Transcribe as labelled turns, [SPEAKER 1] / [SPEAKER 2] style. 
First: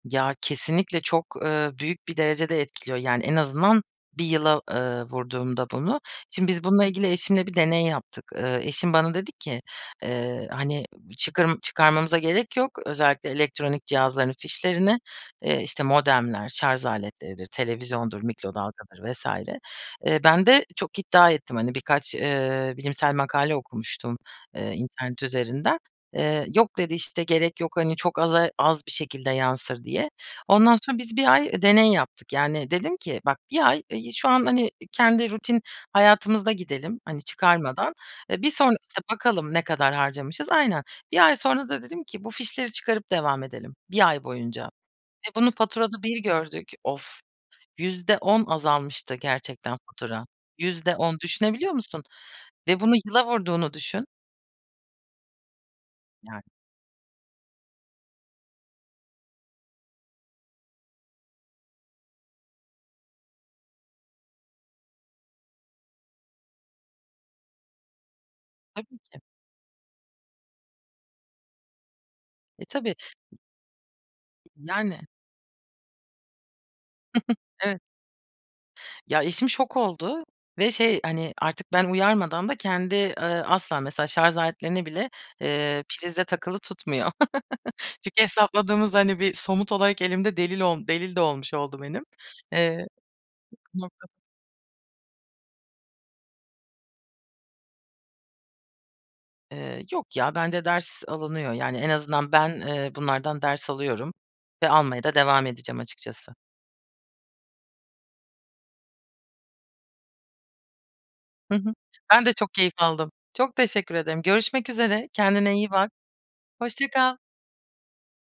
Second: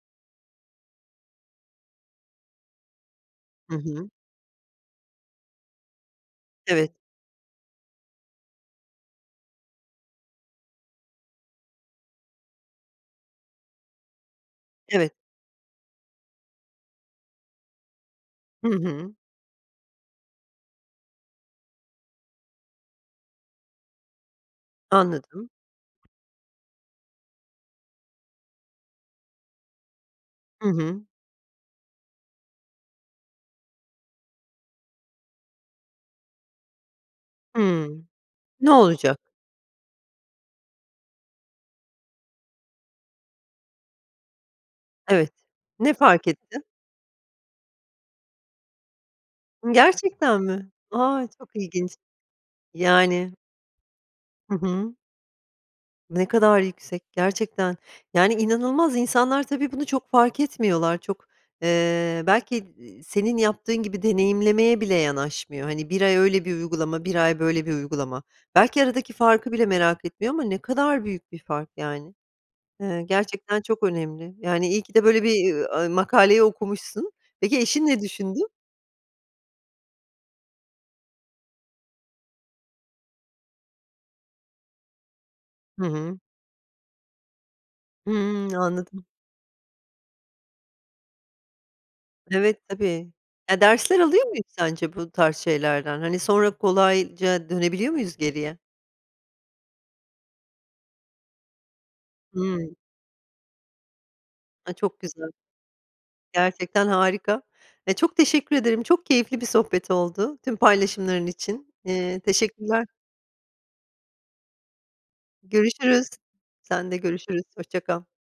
[SPEAKER 1] Ya, kesinlikle çok, eee, büyük bir derecede etkiliyor. Yani, en
[SPEAKER 2] Hı
[SPEAKER 1] azından
[SPEAKER 2] hı.
[SPEAKER 1] 1 yıla, eee, vurduğumda bunu Şimdi biz bununla
[SPEAKER 2] Evet.
[SPEAKER 1] ilgili eşimle bir deney yaptık. Eee, eşim bana dedi ki, eee, "Hani, çıkar çıkarmamıza gerek yok, özellikle elektronik cihazların fişlerini."
[SPEAKER 2] Evet.
[SPEAKER 1] Eee, işte, modemler, şarj aletleridir, televizyondur,
[SPEAKER 2] Hı
[SPEAKER 1] mikrodalgadır
[SPEAKER 2] hı.
[SPEAKER 1] vs. Eee, ben de çok iddia ettim hani birkaç, eee, bilimsel makale okumuştum, eee, internet
[SPEAKER 2] Anladım.
[SPEAKER 1] üzerinden. Eee, "Yok," dedi, işte, "gerek yok, hani, çok aza az bir şekilde yansır." diye.
[SPEAKER 2] Hı
[SPEAKER 1] Ondan sonra
[SPEAKER 2] hı.
[SPEAKER 1] biz 1 ay, eee, deney yaptık. Yani dedim ki, "Bak, bir ay şu an hani kendi rutin hayatımızda gidelim hani çıkarmadan.
[SPEAKER 2] Hımm,
[SPEAKER 1] Eee, bir
[SPEAKER 2] ne
[SPEAKER 1] sonra, işte,
[SPEAKER 2] olacak?
[SPEAKER 1] bakalım ne kadar harcamışız." Aynen. 1 ay sonra da dedim ki, "Bu fişleri çıkarıp devam edelim bir ay boyunca." ve
[SPEAKER 2] Evet,
[SPEAKER 1] bunu
[SPEAKER 2] ne
[SPEAKER 1] faturada bir
[SPEAKER 2] fark ettin?
[SPEAKER 1] gördük. Off! %10 azalmıştı
[SPEAKER 2] I
[SPEAKER 1] gerçekten fatura.
[SPEAKER 2] gerçekten mi?
[SPEAKER 1] %10
[SPEAKER 2] A! Çok
[SPEAKER 1] düşünebiliyor
[SPEAKER 2] ilginç.
[SPEAKER 1] musun? Ve bunu yıla
[SPEAKER 2] Yani
[SPEAKER 1] vurduğunu düşün.
[SPEAKER 2] Hı hı. Ne
[SPEAKER 1] Evet.
[SPEAKER 2] kadar yüksek gerçekten. Yani inanılmaz. İnsanlar tabii bunu çok fark etmiyorlar. Çok, eee, belki d eee, senin yaptığın gibi deneyimlemeye bile yanaşmıyor, hani, 1 ay öyle bir uygulama, 1 ay böyle bir uygulama. Belki
[SPEAKER 1] Tabii
[SPEAKER 2] aradaki
[SPEAKER 1] ki.
[SPEAKER 2] farkı bile merak etmiyor ama ne kadar büyük bir fark yani.
[SPEAKER 1] Eee, tabii.
[SPEAKER 2] Eee, gerçekten çok önemli, yani, iyi ki de
[SPEAKER 1] Yani.
[SPEAKER 2] böyle bir, eee, makaleyi okumuşsun. Peki
[SPEAKER 1] Evet.
[SPEAKER 2] eşin ne düşündü?
[SPEAKER 1] Ya, eşim şok oldu ve, şey, hani, artık ben uyarmadan da kendi, eee, asla mesela şarj aletlerini bile, eee,
[SPEAKER 2] Hı hı.
[SPEAKER 1] prizde takılı tutmuyor. Çünkü
[SPEAKER 2] Hımm.
[SPEAKER 1] hesapladığımız,
[SPEAKER 2] Anladım.
[SPEAKER 1] hani, bir somut olarak elimde delil ol delil de olmuş oldu benim.
[SPEAKER 2] Evet,
[SPEAKER 1] Eee
[SPEAKER 2] tabii. Ya dersler
[SPEAKER 1] Muhakkak.
[SPEAKER 2] alıyor muyuz sence bu tarz şeylerden? Hani, sonra kolayca dönebiliyor muyuz geriye?
[SPEAKER 1] Eee, yok ya. Bence ders alınıyor. Yani en azından ben,
[SPEAKER 2] Hımm.
[SPEAKER 1] eee, bunlardan ders alıyorum ve
[SPEAKER 2] A, çok
[SPEAKER 1] almaya da
[SPEAKER 2] güzel.
[SPEAKER 1] devam edeceğim açıkçası.
[SPEAKER 2] Gerçekten harika. Ya, çok teşekkür ederim. Çok keyifli bir sohbet oldu, tüm paylaşımların
[SPEAKER 1] Hı hı.
[SPEAKER 2] için. Eee,
[SPEAKER 1] Ben de çok keyif
[SPEAKER 2] teşekkürler.
[SPEAKER 1] aldım. Çok teşekkür ederim. Görüşmek üzere. Kendine iyi bak.
[SPEAKER 2] Görüşürüz.
[SPEAKER 1] Hoşça
[SPEAKER 2] Sen de
[SPEAKER 1] kal.
[SPEAKER 2] görüşürüz. Hoşça kal.